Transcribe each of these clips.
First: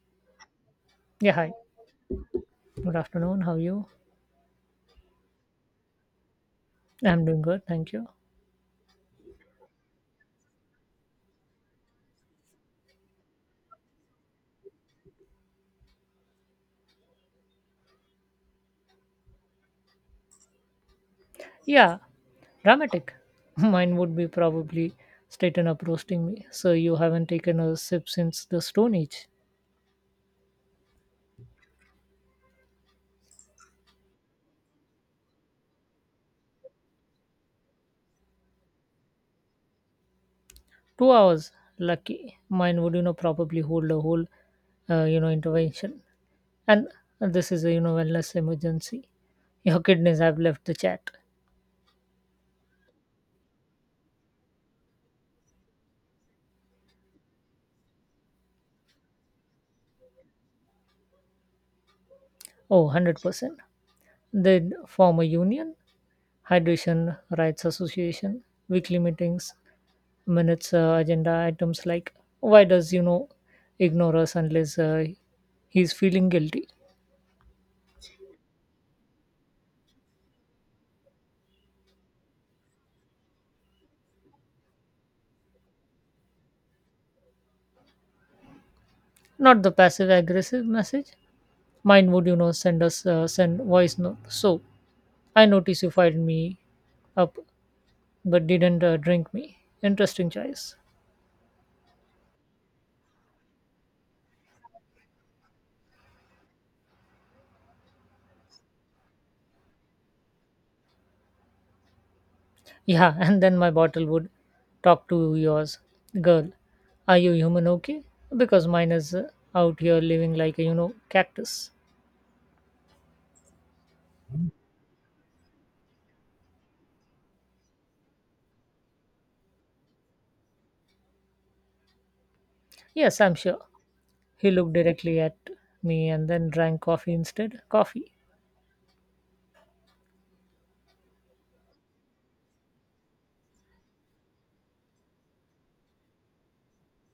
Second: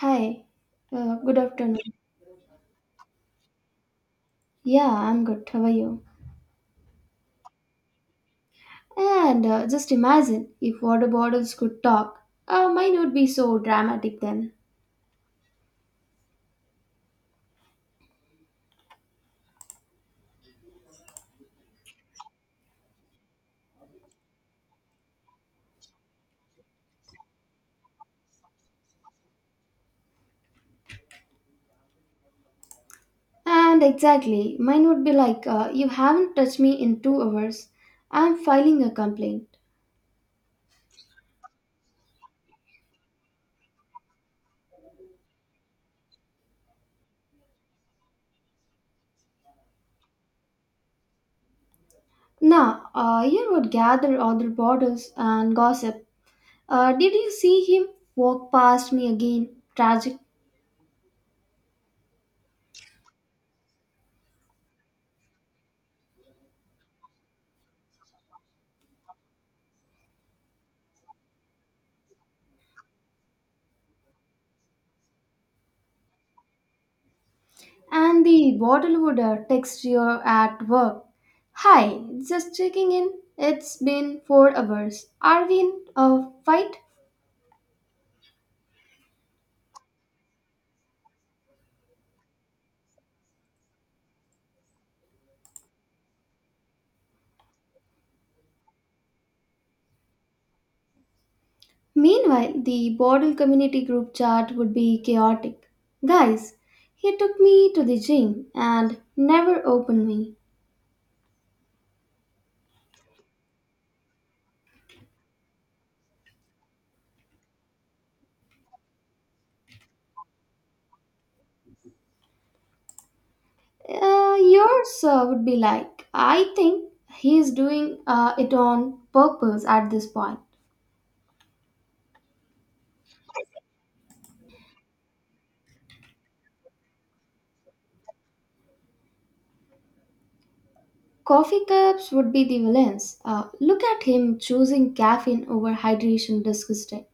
Hi, Yeah, good hi. afternoon. Good afternoon. How are you? Yeah, I'm good. How are you? I'm doing good, thank you. And just imagine if water bottles could talk. Mine would be so dramatic then. Yeah, dramatic. Mine would be probably straighten up roasting me. So you haven't taken a sip since the Stone Age. And exactly, mine would be like, you haven't touched me in 2 hours. I'm filing a complaint. 2 hours. Lucky. Mine would, probably hold a whole, intervention. And this is a, wellness emergency. Your kidneys have left the chat. Now, you would gather other bottles and gossip. Did you see him walk past me again? Tragic. Oh, 100%. They'd form a union, hydration rights association, weekly meetings, minutes agenda items like why does ignore us unless he's feeling guilty. And the bottle would text you at work. Hi, just checking in. It's been 4 hours. Are we in a fight? Not the passive aggressive message. Mine would, send us send voice note. So I noticed you fired me up but didn't drink me. Interesting choice. Meanwhile, the bottle community group chat would be chaotic. Guys, he took me to the gym and never opened me. Yeah. And then my bottle would talk to yours. Girl, are you human? Okay, because mine is out here living like a cactus. Yours would be like, I think he's doing it on purpose at this point. Yes, I'm sure. He looked directly at me and then drank coffee instead. Coffee. Coffee cups would be the villains. Look at him choosing caffeine over hydration, disgusting.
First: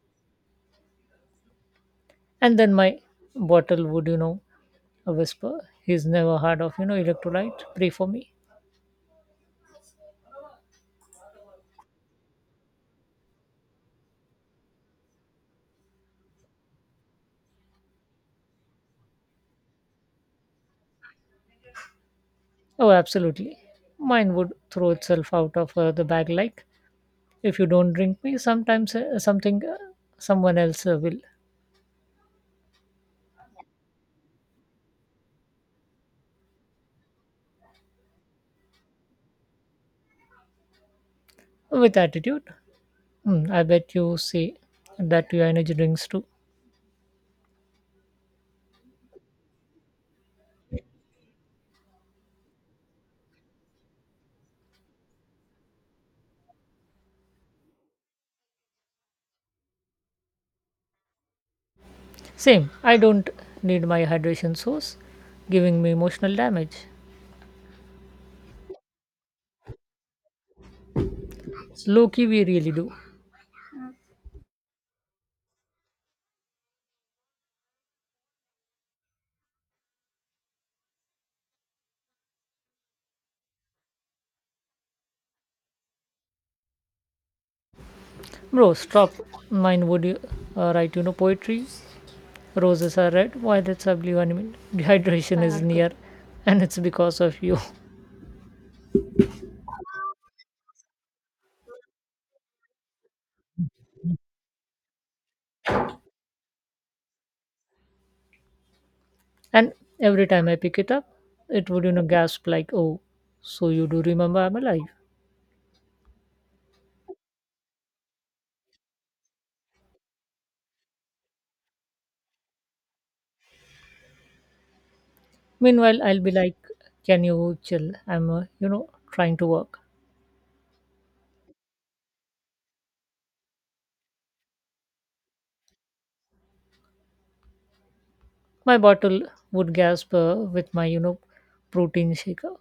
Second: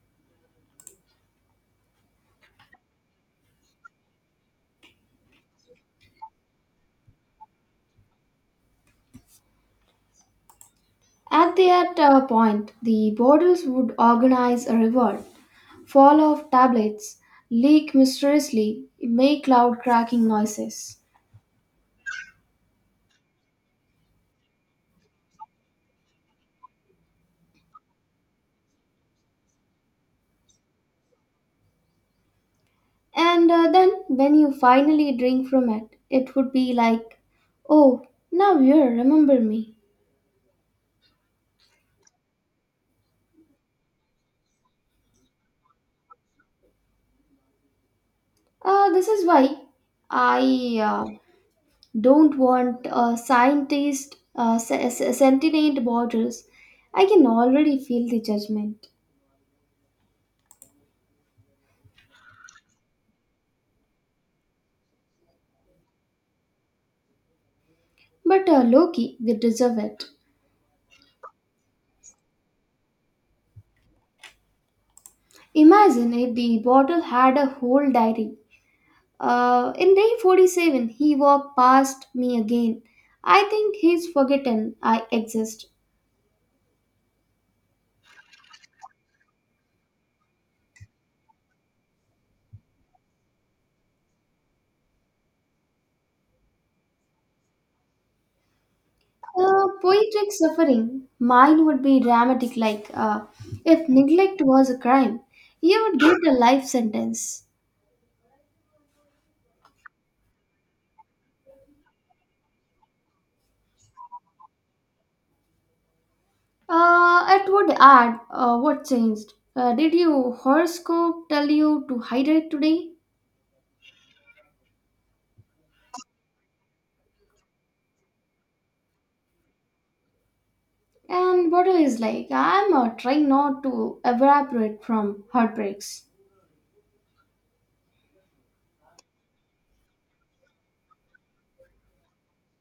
And then my bottle would, whisper. He's never heard of, electrolyte. Pray for me. At that point, the borders would organize a revolt, fall off tablets, leak mysteriously, make loud cracking noises. Oh, absolutely. Mine would throw itself out of the bag like, if you don't drink me, sometimes something, someone else will. And then, when you finally drink from it, it would be like, oh, now you remember me. With attitude. Hmm, I bet you say that to your energy drinks too. This is why I don't want scientist sentient borders. I can already feel the judgment. Same. I don't need my hydration source giving me emotional damage. But Loki, we deserve it. Low key, we really do. Imagine if the bottle had a whole diary. In day 47, he walked past me again. I think he's forgotten I exist. Bro, stop. Mine would you, write, poetry. Roses are red, violets are blue, and I mean, dehydration is near, and it's because of you. Poetic suffering, mine would be dramatic, like, if neglect was a crime, you would get a life sentence. And every time I pick it up, it would, gasp like, oh, so you do remember I'm alive. It would add, what changed. Did your horoscope tell you to hydrate today? Meanwhile, I'll be like, can you chill? I'm, trying to work. And water is like, I'm trying not to evaporate from heartbreaks. My bottle would gasp with my, protein shaker.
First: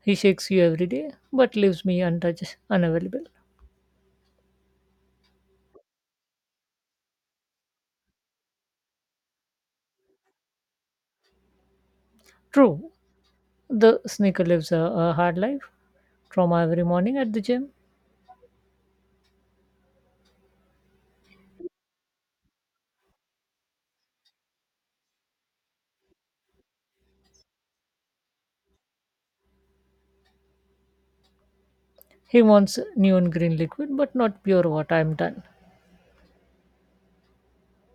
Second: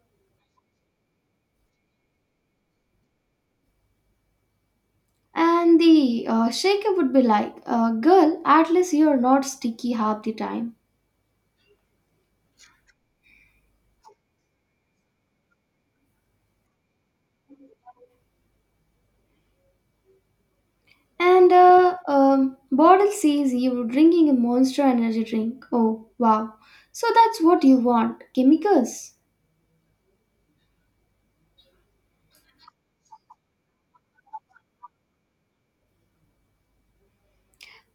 He shakes you every day, but leaves me untouched, unavailable. And the shaker would be like, girl, at least you're not sticky half the time. True, the sneaker lives a hard life, trauma every morning at the gym. And bottle says you're drinking a monster energy drink. Oh, wow. So that's what you want, chemicals. He wants neon green liquid, but not pure water. I'm done.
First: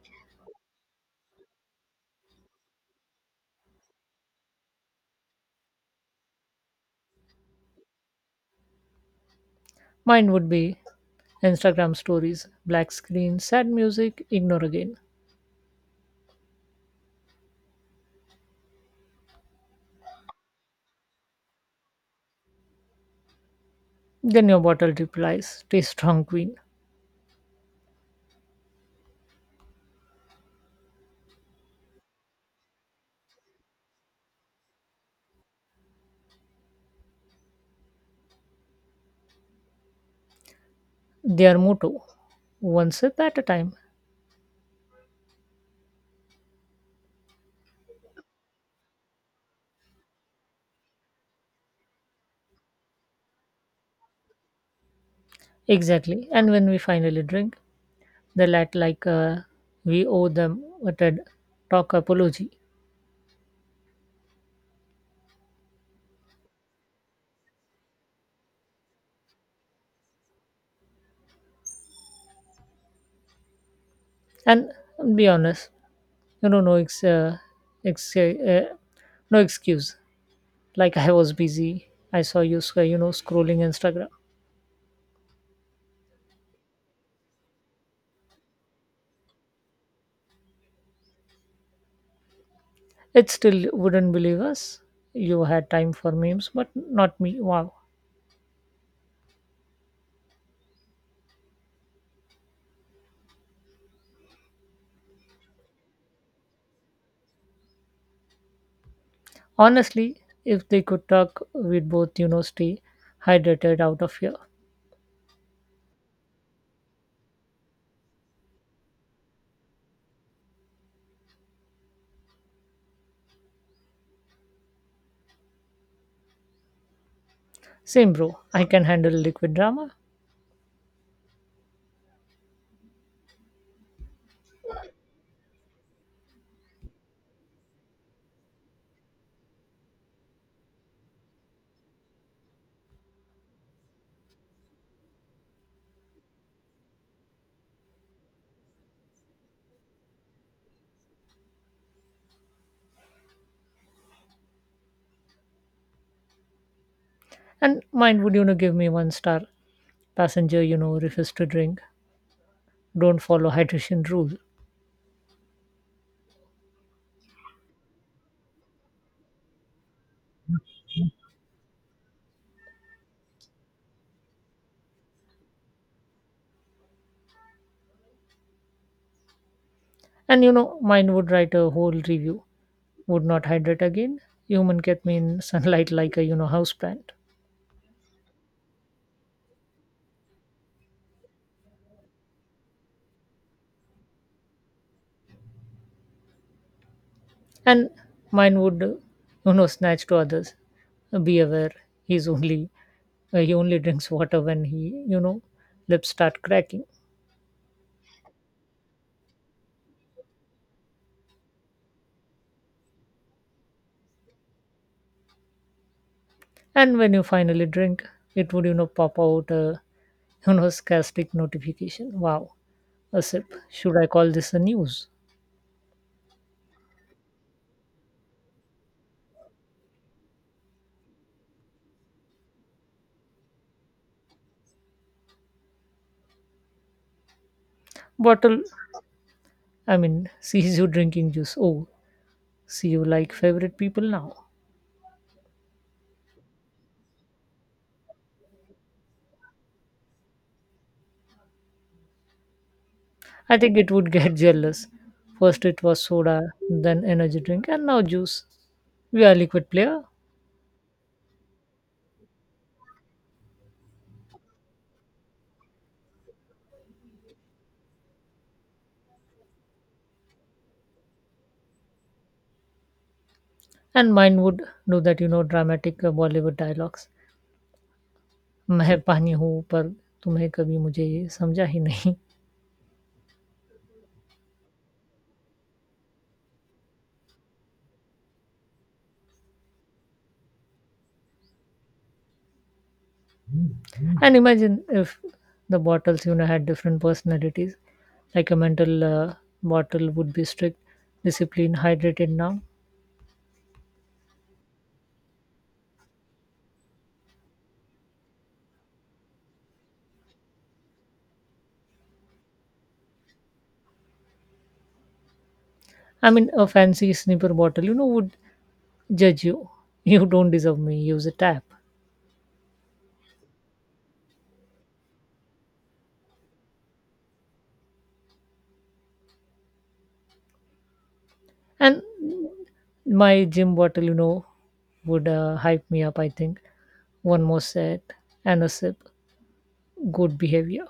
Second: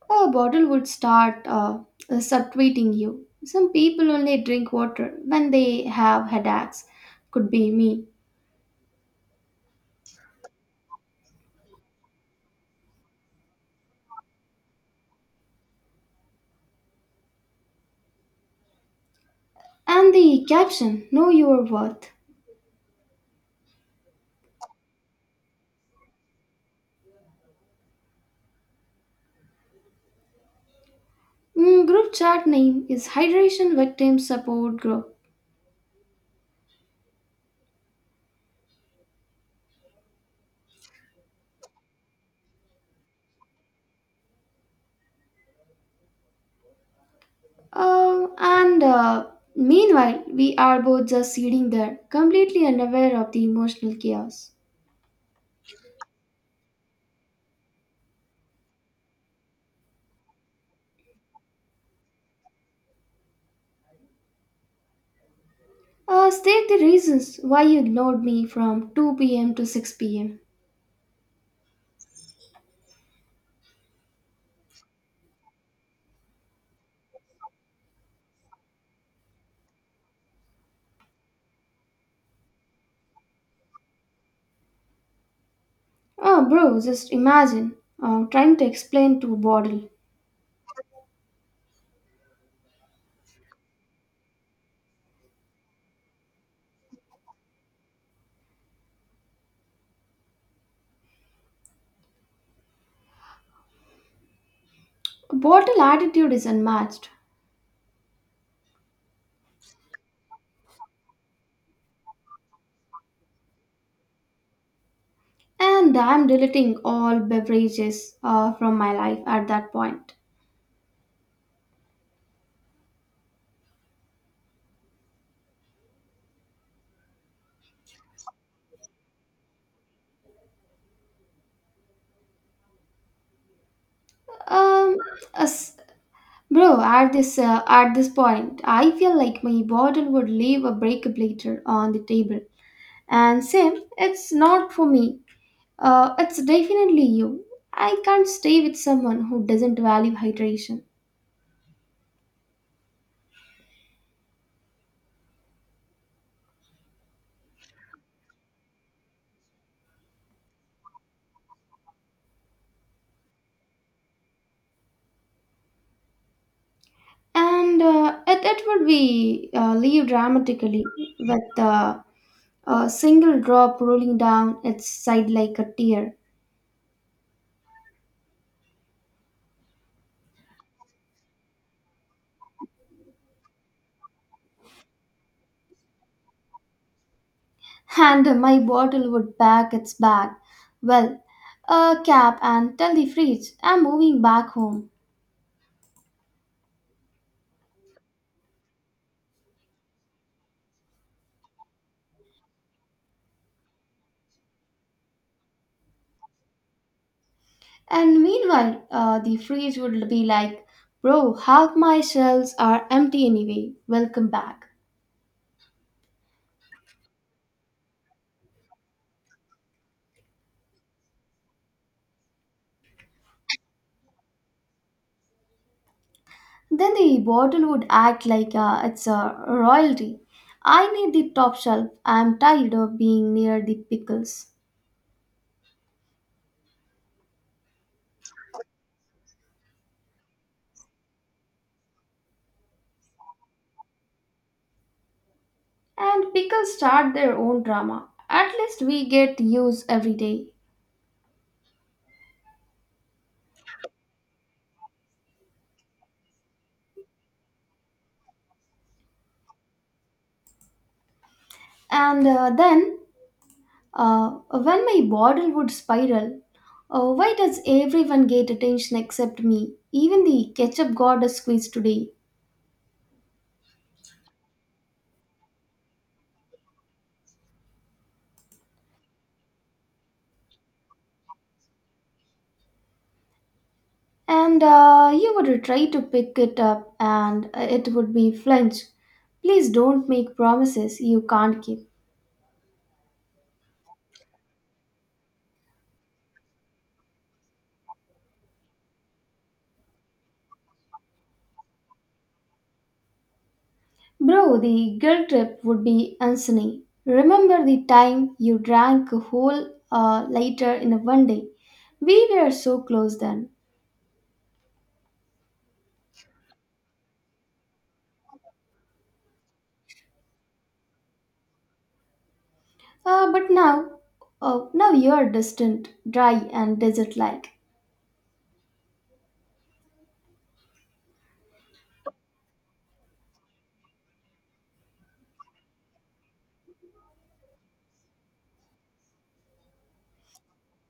A bottle would start subtweeting you. Some people only drink water when they have headaches. Could be me. Mine would be Instagram stories, black screen, sad music, ignore again. And the caption, know your worth. Then your bottle replies, stay strong, queen. Mm, group chat name is Hydration Victim Support Group. Their motto, one sip at a time. And meanwhile, we are both just sitting there, completely unaware of the emotional chaos. Exactly. And when we finally drink, they act like we owe them a TED talk apology. State the reasons why you ignored me from 2 p.m. to 6 pm. And be honest, no, ex- uh, no excuse. Like I was busy. I saw you you know scrolling Instagram. Oh, bro, just imagine trying to explain to bottle. It still wouldn't believe us. You had time for memes but not me. Wow. Bottle attitude is unmatched, Honestly, if they could talk, we'd both, stay hydrated out of here. and I'm deleting all beverages from my life at that point. Same, bro. I can handle liquid drama. Um, as- Bro, at this point, I feel like my bottle would leave a breakup later on the table. And Sam, it's not for me. It's definitely you. I can't stay with someone who doesn't value hydration. And mine would, give me one star passenger. Refuse to drink, don't follow hydration rule. And it would be leave dramatically with a single drop rolling down its side like a tear, And, mine would write a whole review. Would not hydrate again. Human kept me in sunlight like a, houseplant. and my bottle would pack its bag. Well, a cap, and tell the fridge I'm moving back home. And mine would snatch to others. Be aware, he's only he only drinks water when he, lips start cracking. And meanwhile, the fridge would be like, bro, half my shells are empty anyway. Welcome back. And when you finally drink, it would, pop out a, sarcastic notification. Wow, a sip, should I call this a news? Then the bottle would act like it's a royalty. I need the top shelf. I'm tired of being near the pickles. Bottle, I mean, sees you drinking juice. Oh, see you like favorite people now. And pickles start their own drama. At least we get use every day. I think it would get jealous. First it was soda, then energy drink, and now juice. We are liquid player. And when my bottle would spiral, why does everyone get attention except me? Even the ketchup got a squeeze today. And mine would do that, dramatic Bollywood dialogues. मैं पानी हूँ पर तुम्हें कभी मुझे ये समझा ही नहीं. And you would try to pick it up, and it would be flinch. Please don't make promises you can't keep. And imagine if the bottles, had different personalities. Like a mental bottle would be strict, disciplined, hydrated now. Bro, the guilt trip would be insane. Remember the time you drank a whole liter in a one day? We were so close then. I mean, a fancy snipper bottle, would judge you. You don't deserve me. Use a tap. But now, now you're distant, dry, and desert like. And my gym bottle, would hype me up. I think one more set and a sip. Good behavior.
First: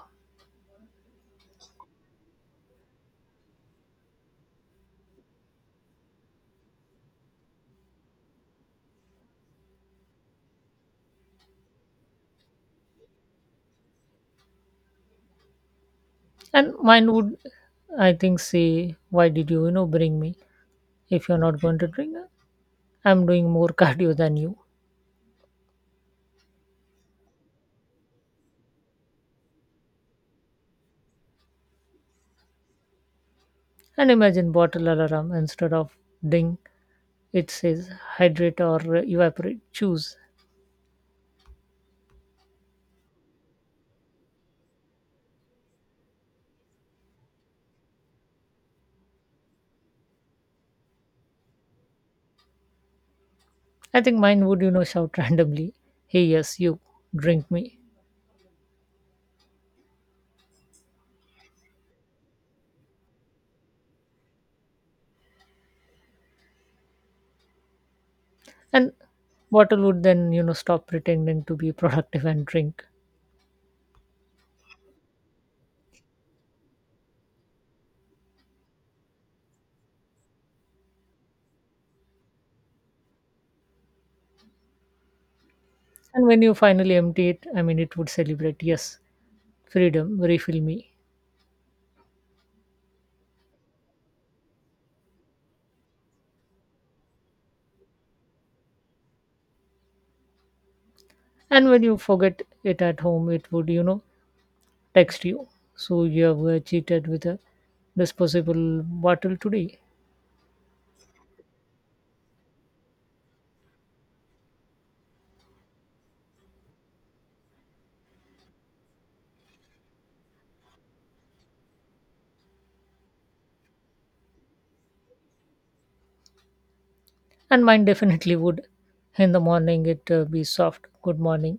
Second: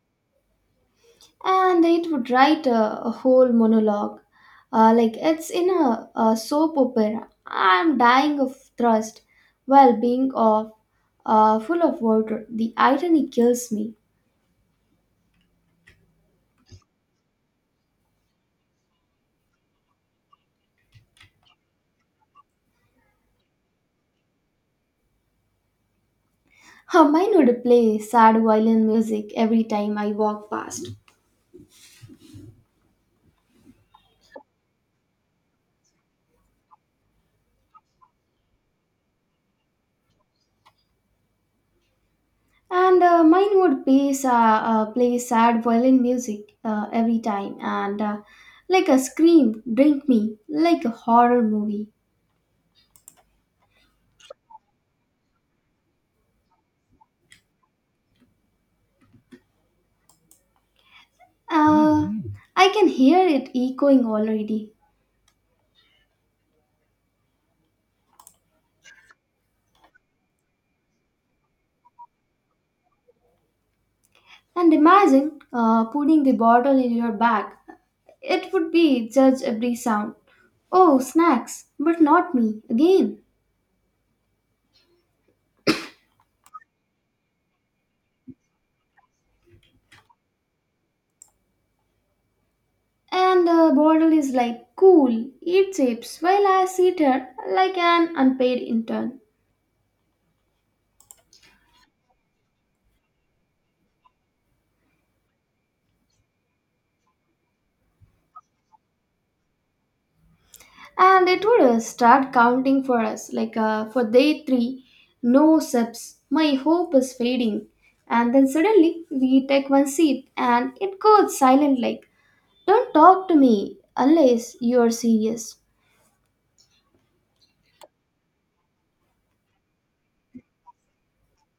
And it would write a whole monologue like it's in a soap opera, I'm dying of thirst, well being of full of water, the irony kills me. And mine would, I think, say, why did you, bring me if you're not going to drink? I'm doing more cardio than you. Mine would play sad violin music every time I walk past. And imagine bottle alarm instead of ding, it says hydrate or evaporate, choose. And mine would play sad violin music every time, and like a scream, drink me, like a horror movie. I think mine would, shout randomly, hey, yes, you, drink me. uh, I can hear it echoing already. And bottle would then, stop pretending to be productive and drink. And imagine putting the bottle in your bag. It would be judge every sound. Oh, snacks, but not me, again. And when you finally empty it, I mean, it would celebrate, yes, freedom, refill me. And the bottle is like, cool, eat chips, while I sit here like an unpaid intern. And when you forget it at home, it would, text you. So you have cheated with a disposable bottle today. And it would start counting for us, like for day 3, no sips, my hope is fading. And then suddenly we take one sip and it goes silent, like, don't talk to me unless you're serious. And mine definitely would. In the morning, it be soft. Good morning.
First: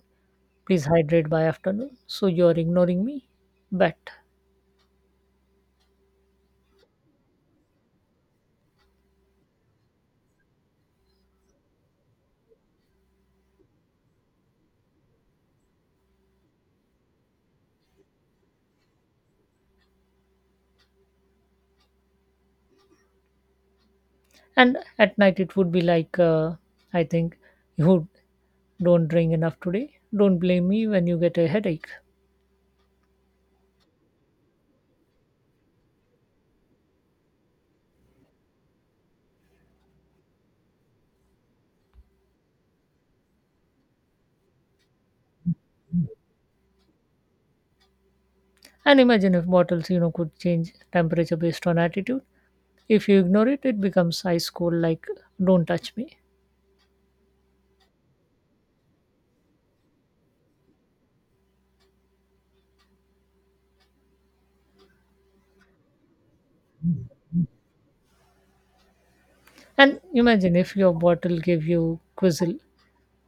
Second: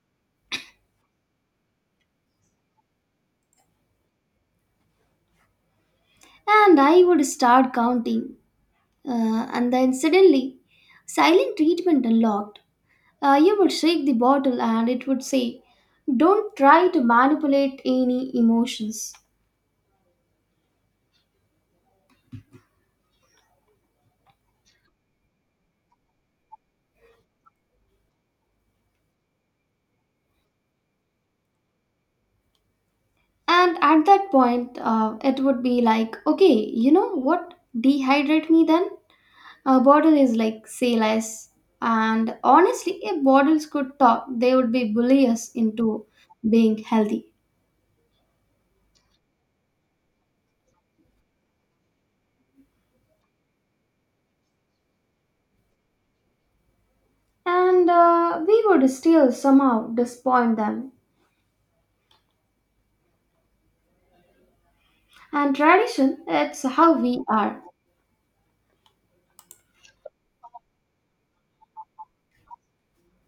Please hydrate by afternoon. So you are ignoring me. Bet. And I would start counting. And then suddenly, silent treatment unlocked. You would shake the bottle and it would say, don't try to manipulate any emotions. And at night, it would be like, I think you don't drink enough today. Don't blame me when you get a headache. And at that point, it would be like, okay, you know what? Dehydrate me then. A bottle is like, say less. And honestly, if bottles could talk, they would be bully us into being healthy. And imagine if bottles, could change temperature based on attitude. If you ignore it, it becomes ice cold, like, don't touch me. And we would still somehow disappoint them. And tradition, it's how we are. And imagine if your bottle gave you quizzle,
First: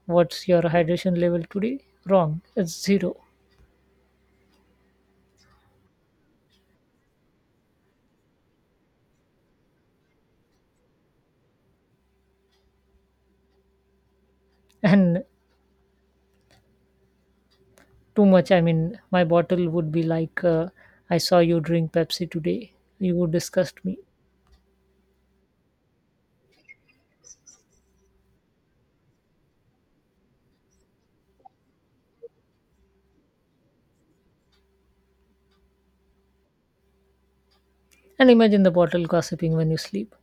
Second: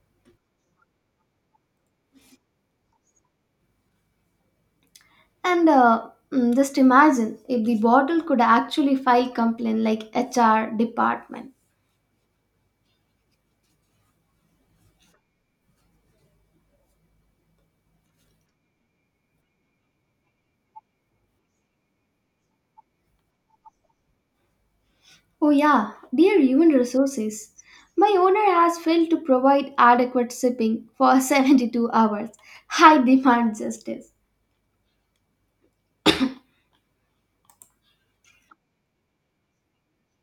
what's your hydration level today? Wrong, it's zero. And just imagine if the bottle could actually file complaint like HR department. And too much, I mean, my bottle would be like, I saw you drink Pepsi today. You disgust me. Oh yeah, dear human resources. My owner has failed to provide adequate shipping for 72 hours. I demand justice. And imagine the bottle gossiping when you sleep.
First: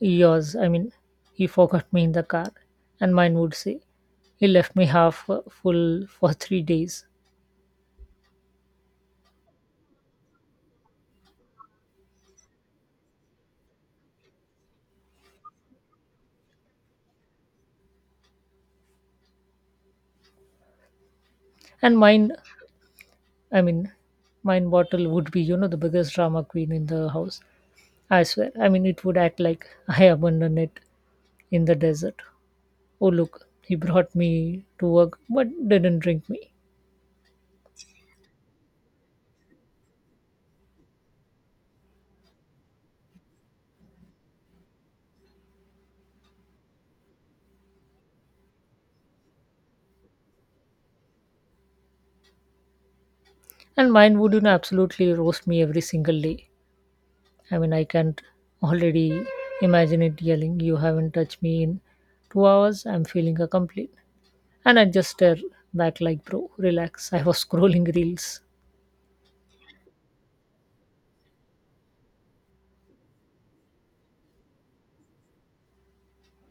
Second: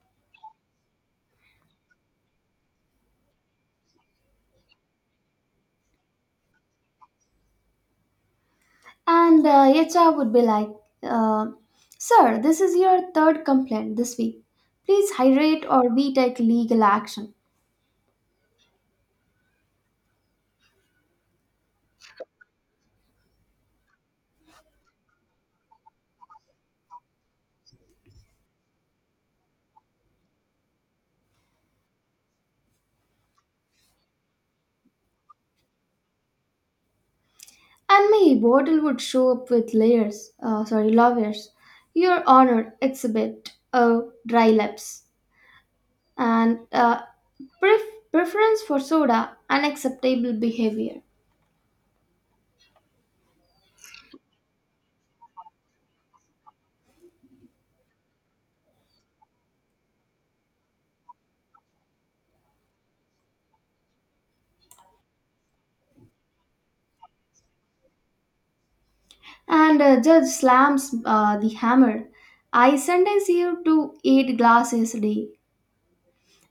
Yours, I mean, he forgot me in the car. And mine would say, he left me half full for 3 days. And HR would be like, uh, sir, this is your third complaint this week. Please hydrate or we take legal action. And mine, I mean, Mind Bottle would be, the biggest drama queen in the house. I swear. I mean, it would act like I abandoned it in the desert. Oh, look, he brought me to work but didn't drink me. And my bottle would show up with layers, sorry, lawyers. Your Honor, exhibit a, dry lips, and preference for soda, unacceptable behavior. And mine would, absolutely roast me every single day. I mean, I can't already imagine it yelling, you haven't touched me in 2 hours. I'm feeling a complete. And I just stare back like, bro, relax. I was scrolling reels. And judge slams the hammer. I sentence you to 8 glasses a day.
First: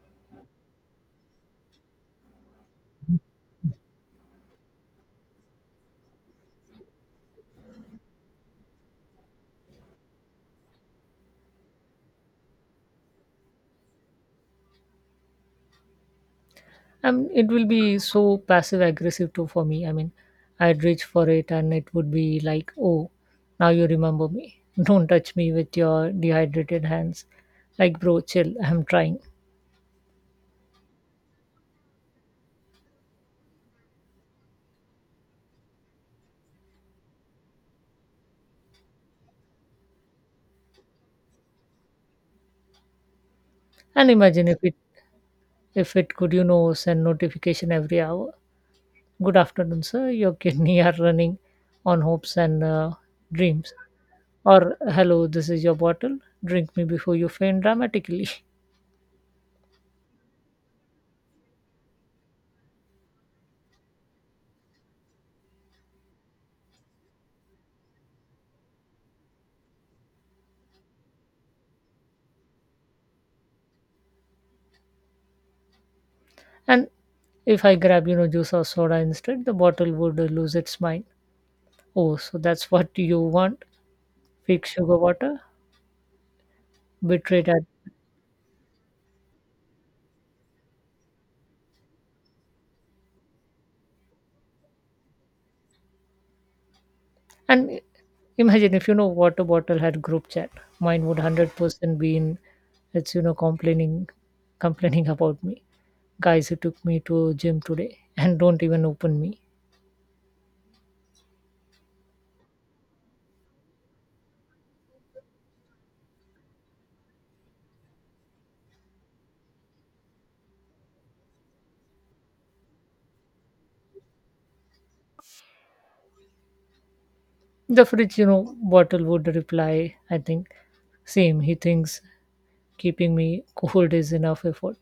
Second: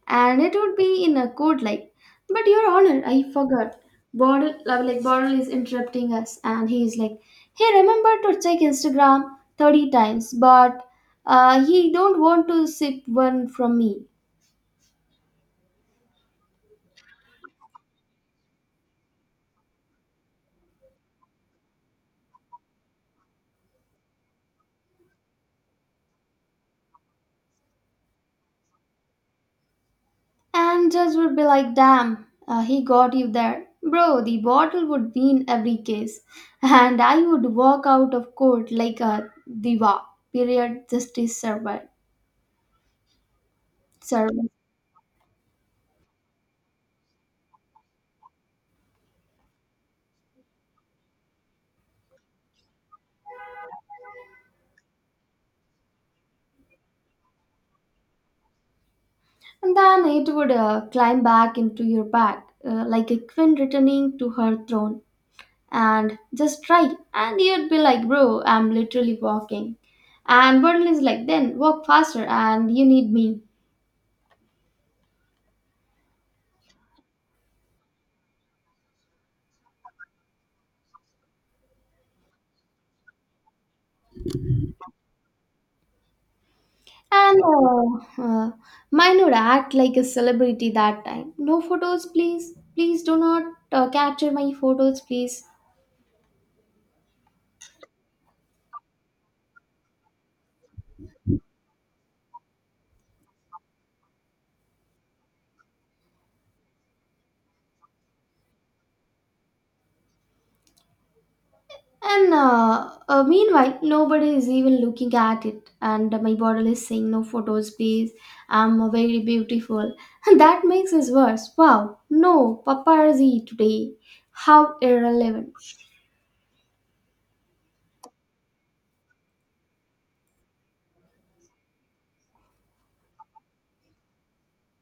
And it would be in a code like, but your honor, I forgot, bottle, like, bottle is interrupting us and he's like, hey, remember to check Instagram 30 times, but he don't want to sip one from me. It will be so passive aggressive too for me. I mean, I'd reach for it and it would be like, oh, now you remember me. Don't touch me with your dehydrated hands. Like, bro, chill. I'm trying. And judge would be like, damn, he got you there, bro. The bottle would win every case, and I would walk out of court like a diva, period, justice server. And Server. imagine if it, if it could, send notification every hour. Good afternoon, sir. Your kidney are running on hopes and dreams. Or hello, this is your bottle. Drink me before you faint dramatically. And then it would climb back into your back, like a queen returning to her throne. And just try. And you'd be like, bro, I'm literally walking. And Birdle is like, then walk faster, and you need me. And if I grab, juice or soda instead, the bottle would lose its mind. Oh, so that's what you want? Fake sugar water? And Betrayed at. Mine would act like a celebrity that time. No photos, please. Please do not capture my photos, please. And imagine if, water bottle had group chat. Mine would 100% be in it's, complaining about me. Guys who took me to gym today and don't even open me. And meanwhile, nobody is even looking at it. And my bottle is saying, no photos, please. I'm very beautiful. And that makes us worse. Wow, no paparazzi today. How irrelevant. The fridge, bottle would reply, I think, same. He thinks keeping me cold is enough effort.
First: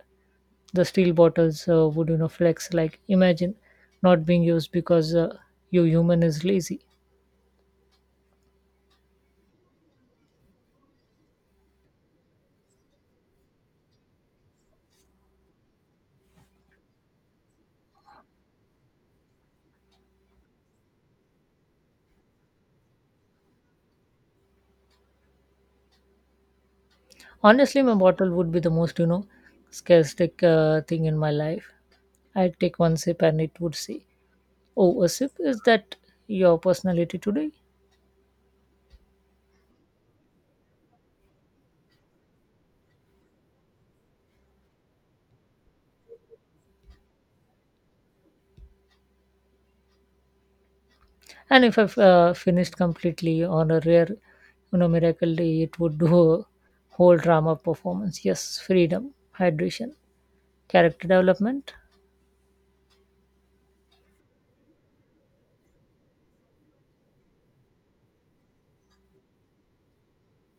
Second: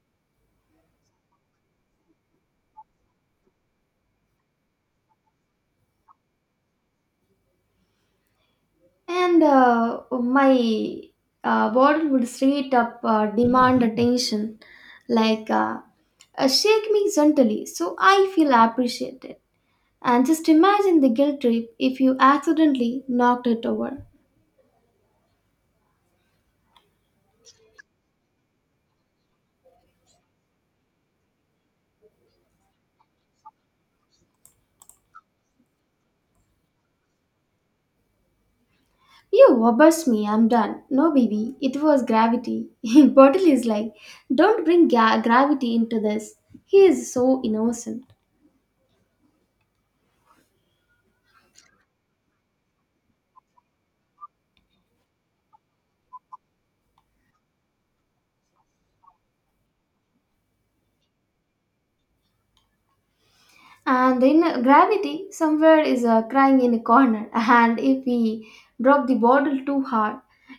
The steel bottles would, flex like imagine not being used because you human is lazy. And my bottle would straight up demand attention, like, shake me gently so I feel appreciated. And just imagine the guilt trip if you accidentally knocked it over. Honestly, my bottle would be the most, scarctic thing in my life. I'd take one sip and it would say, oh, a sip, is that your personality today? You obsess me, I'm done. No, baby, it was gravity. Bottle is like, don't bring gravity into this. He is so innocent. And if I've finished completely on a rare, miracle day, it would do a whole drama performance. Yes, freedom, hydration, character development. And in gravity, somewhere is crying in a corner. And if we drop the bottle too hard,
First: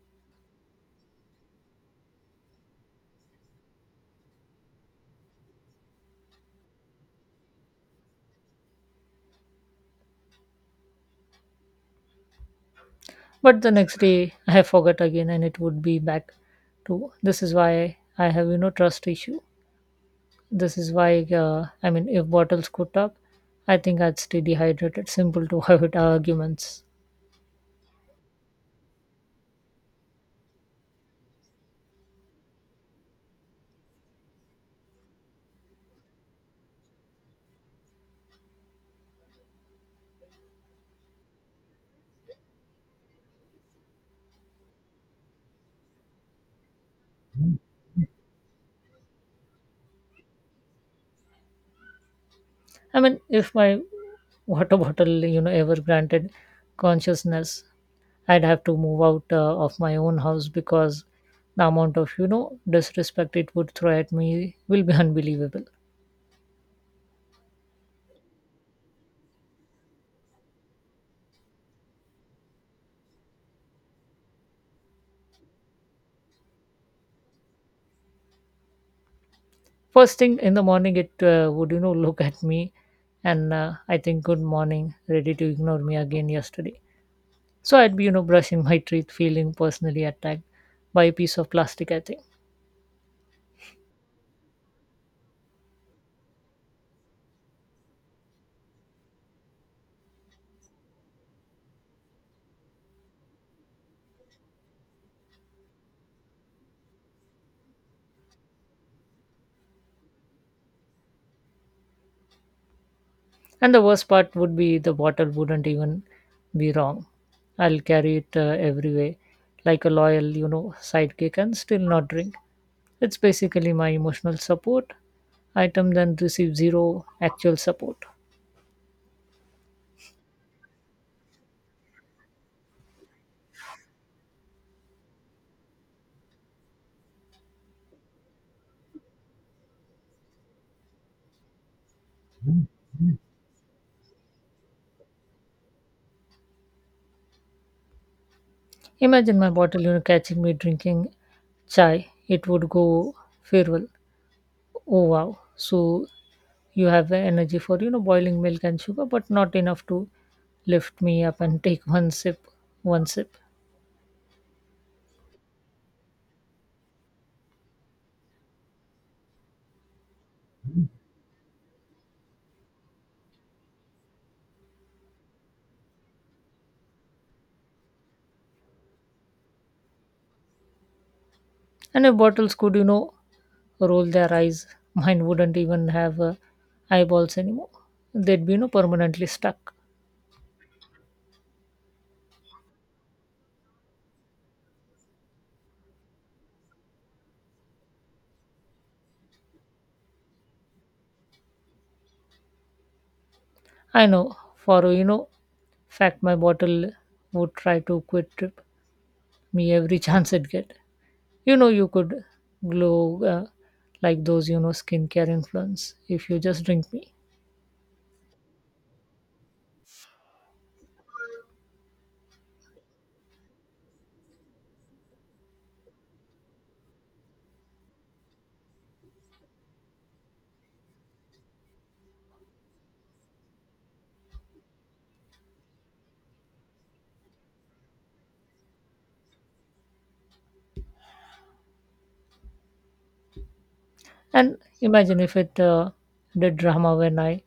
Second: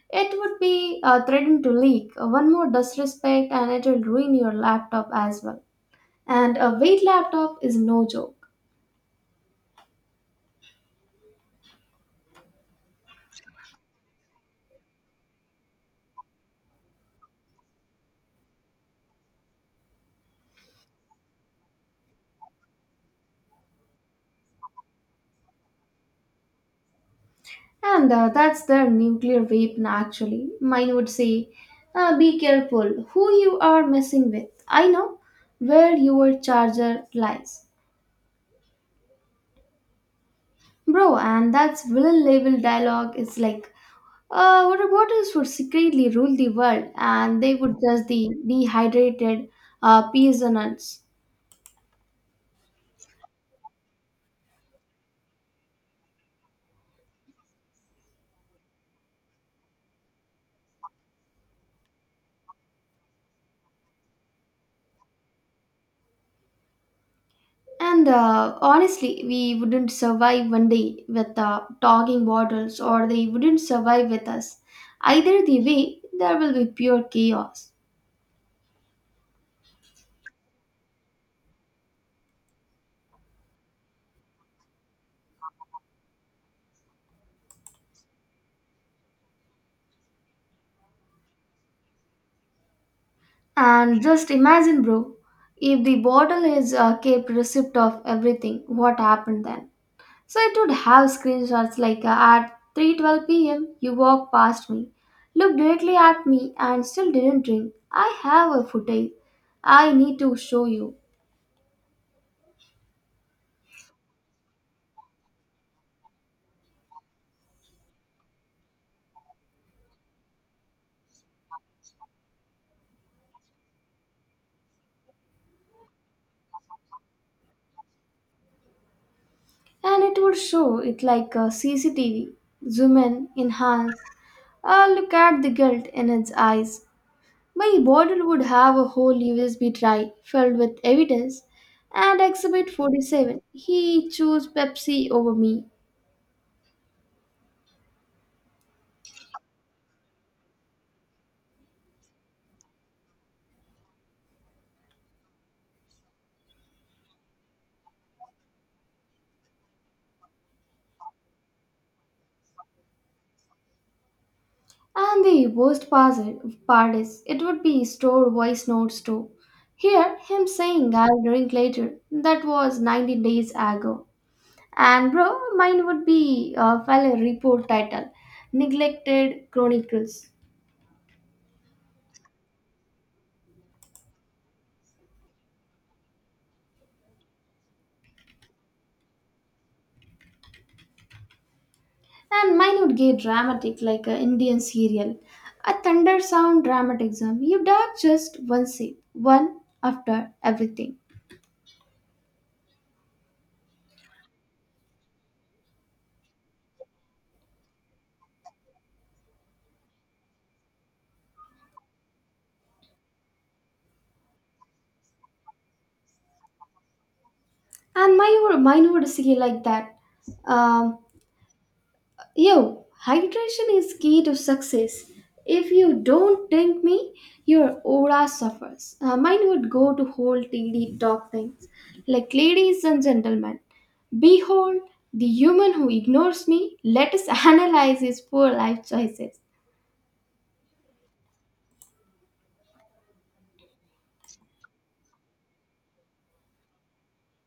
it would be threatened to leak. One more disrespect, and it will ruin your laptop as well. And a weight laptop is no joke. But the next day, I forgot again and it would be back to this is why I have, trust issue. This is why, I mean, if bottles could talk, I think I'd stay dehydrated. Simple to avoid arguments. And that's their nuclear weapon, actually. Mine would say, be careful who you are messing with. I know where your charger lies. Bro, and that's villain level dialogue is like, what robotics would secretly rule the world, and they would just the dehydrated peasants. I mean, if my water bottle, ever granted consciousness, I'd have to move out of my own house because the amount of, disrespect it would throw at me will be unbelievable. And honestly, we wouldn't survive one day with talking bottles, or they wouldn't survive with us. Either the way, there will be pure chaos. First thing in the morning, it would, look at me and I think, good morning, ready to ignore me again yesterday. So I'd be, brushing my teeth, feeling personally attacked by a piece of plastic, I think. And just imagine, bro, if the bottle is kept receipt of everything, what happened then? So it would have screenshots like at 3:12 p.m. You walked past me, looked directly at me, and still didn't drink. I have a footage. I need to show you. And the worst part would be the bottle wouldn't even be wrong. I'll carry it everywhere, like a loyal, sidekick, and still not drink. It's basically my emotional support item, then receive zero actual support. And it would show it like a CCTV, zoom in, enhance, look at the guilt in its eyes. My bottle would have a whole USB drive filled with evidence and exhibit 47. He chose Pepsi over me. Imagine my bottle, catching me drinking chai, it would go feral. Oh wow. So you have the energy for, boiling milk and sugar, but not enough to lift me up and take one sip, one sip. And the worst part is, it would be stored voice notes too. Here, him saying, I'll drink later. That was 90 days ago. And bro, mine would be a file a report title, Neglected Chronicles. And if bottles could, roll their eyes, mine wouldn't even have eyeballs anymore. They'd be, permanently stuck. And mine would get dramatic like an Indian serial, a thunder sound dramaticism. You dug just one scene, one, after everything. I know, for, fact my bottle would try to quit trip me every chance it get. You could glow like those, skincare influence if you just drink me. And mine would say like that. Um, Yo, hydration is key to success. If you don't drink me, your aura suffers. Mine would go to whole TD talk things. Like, ladies and gentlemen, behold the human who ignores me. Let us analyze his poor life choices. And imagine if it did drama when I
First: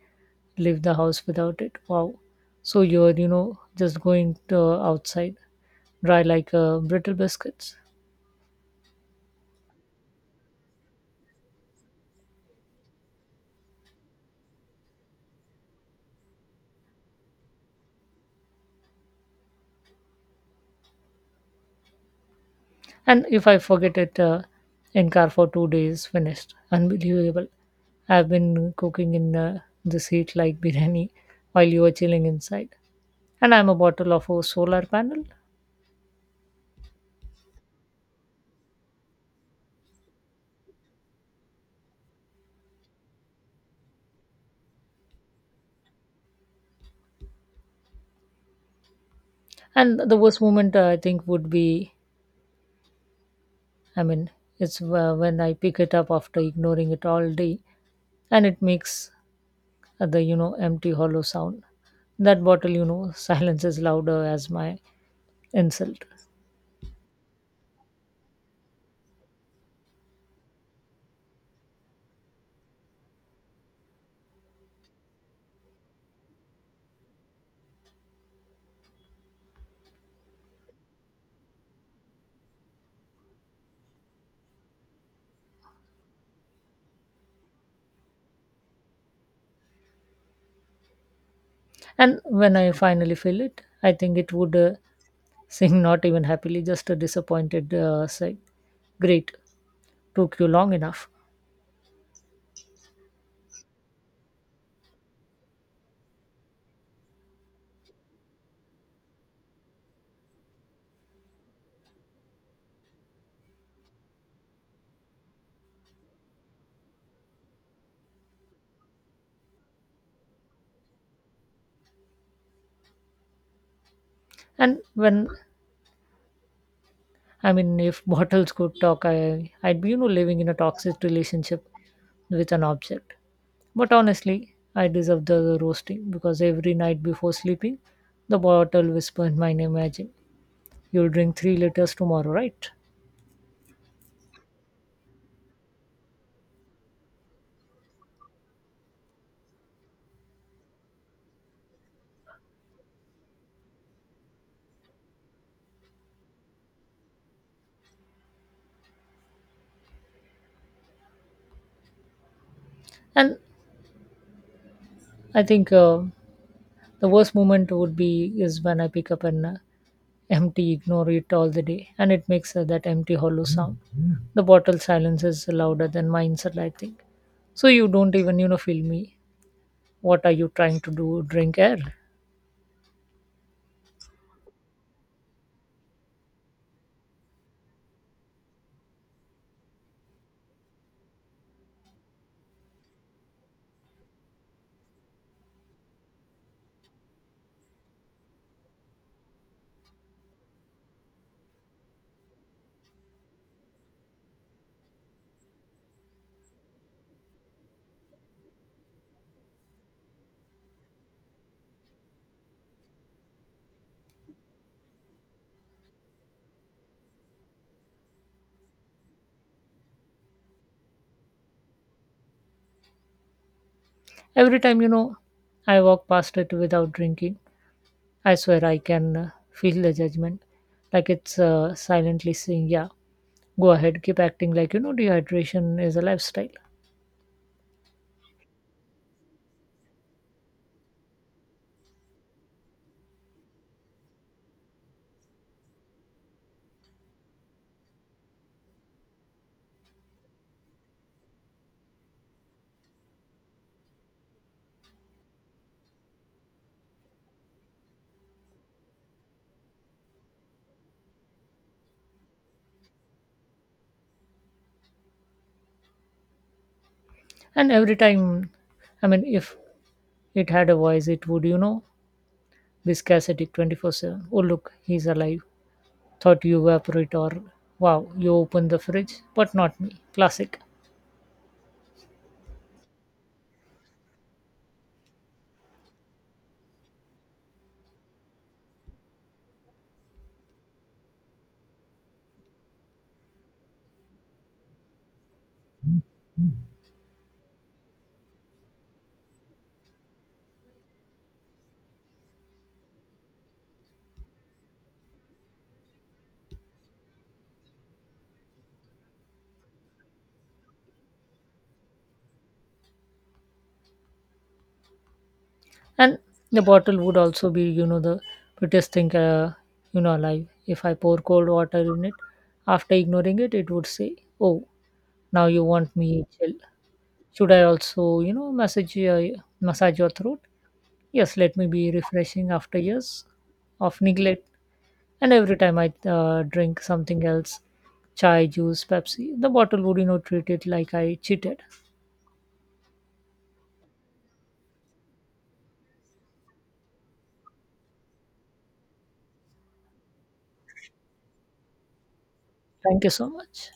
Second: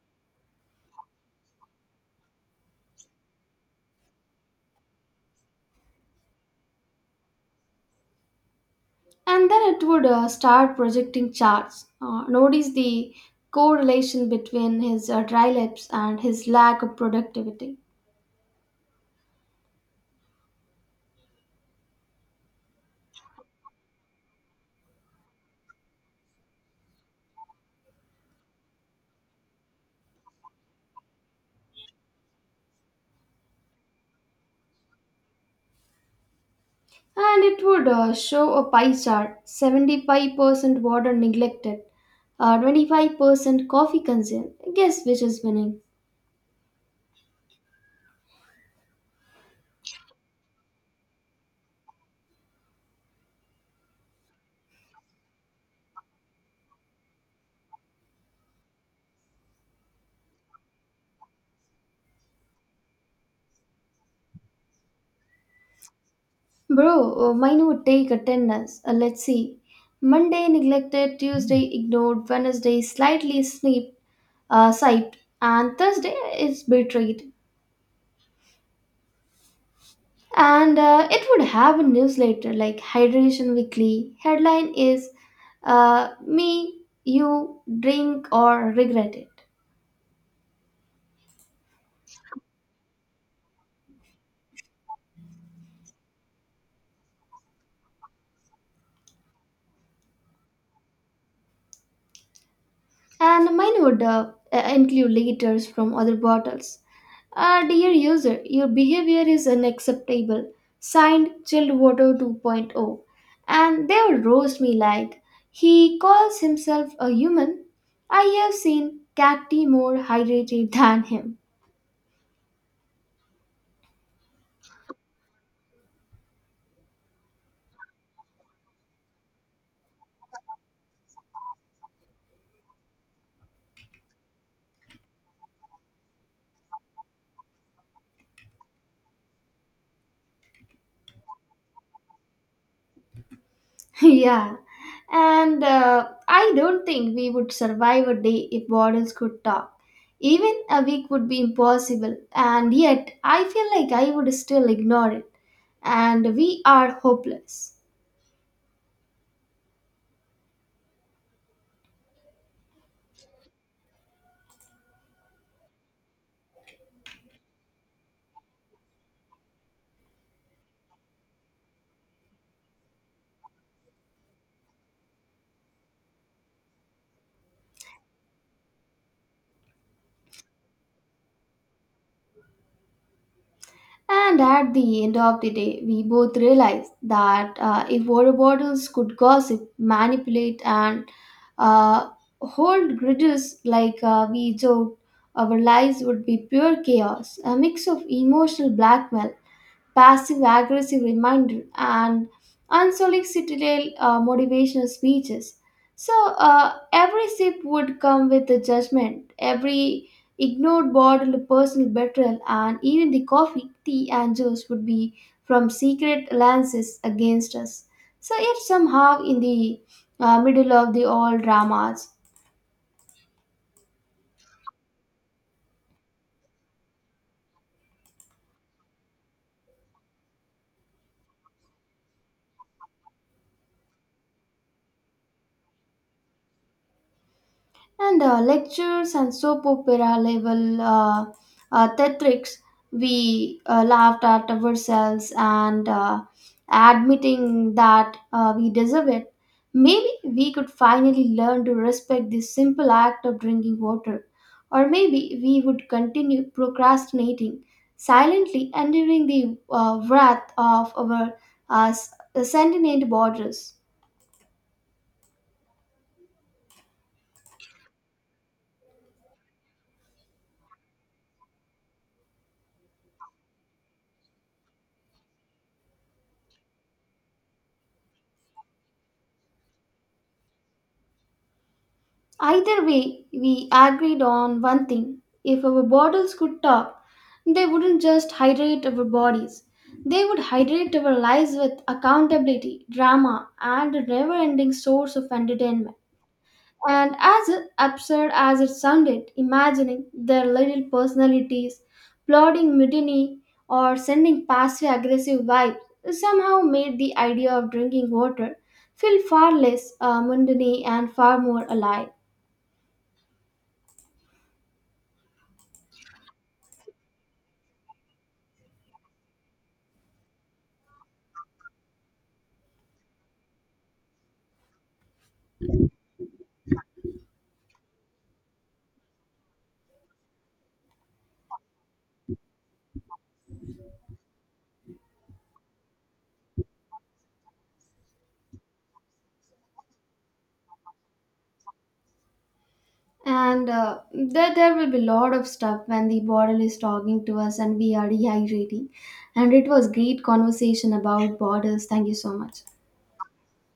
leave the house without it. Wow. So you're, just going to outside, dry like brittle biscuits. And then it would start projecting charts. Notice the correlation between his dry lips and his lack of productivity. And if I forget it in car for 2 days, finished. Unbelievable. I've been cooking in the heat like biryani while you were chilling inside. And I'm a bottle of a solar panel. And it would show a pie chart, 75% water neglected, 25% coffee consumed. Guess which is winning? And the worst moment I think would be, I mean, it's when I pick it up after ignoring it all day and it makes the, empty hollow sound. That bottle, silence is louder as my insult. Bro, mine would take attendance. Let's see. Monday neglected, Tuesday ignored, Wednesday slightly sneep, siped, and Thursday is betrayed. And it would have a newsletter like Hydration Weekly. Headline is me, you, drink, or regret it. And when I finally fill it, I think it would sing, not even happily, just a disappointed sigh. Great, took you long enough. And mine would include letters from other bottles. Dear user, your behavior is unacceptable. Signed, Chilled Water 2.0. And they would roast me like, he calls himself a human. I have seen cat tea more hydrated than him. And when, I mean, if bottles could talk, I'd be, living in a toxic relationship with an object. But honestly, I deserve the roasting because every night before sleeping, the bottle whispered my name magic. You'll drink 3 liters tomorrow, right? Yeah. And I don't think we would survive a day if bottles could talk. Even a week would be impossible, and yet I feel like I would still ignore it. And we are hopeless. And I think the worst moment would be is when I pick up an empty, ignore it all the day, and it makes that empty hollow sound. The bottle silence is louder than my insult, I think. So you don't even, feel me. What are you trying to do? Drink air? And at the end of the day, we both realize that if water bottles could gossip, manipulate, and uh, hold grudges like we joked, our lives would be pure chaos, a mix of emotional blackmail, passive aggressive reminder, and unsolicited motivational speeches. So every sip would come with a judgment, every ignored bottle of personal betrayal, and even the coffee, tea, and juice would be from secret alliances against us. So yet somehow, in the middle of the all dramas Every time, I walk past it without drinking, I swear I can feel the judgment. Like it's silently saying, yeah, go ahead, keep acting like, dehydration is a lifestyle. and lectures and soap opera level theatrics, we laughed at ourselves and admitting that we deserve it. Maybe we could finally learn to respect this simple act of drinking water. Or maybe we would continue procrastinating, silently enduring the wrath of our uh, s- sentient borders. And every time, I mean, if it had a voice, it would, be scarcity 24/7. Oh, look, he's alive. Thought you evaporate, or wow, you open the fridge, but not me. Classic. Either way, we agreed on one thing. If our bottles could talk, they wouldn't just hydrate our bodies. They would hydrate our lives with accountability, drama, and a never ending source of entertainment. And as absurd as it sounded, imagining their little personalities plotting mutiny or sending passive aggressive vibes somehow made the idea of drinking water feel far less mundane and far more alive. And the bottle would also be, the prettiest thing, alive. If I pour cold water in it, after ignoring it, it would say, oh, now you want me chill. Should I also, massage your throat? Yes, let me be refreshing after years of neglect. And every time I drink something else, chai, juice, Pepsi, the bottle would, treat it like I cheated. And there will be a lot of stuff when the bottle is talking to us and we are dehydrating. And it was great conversation about borders. Thank you so much. Thank you so much.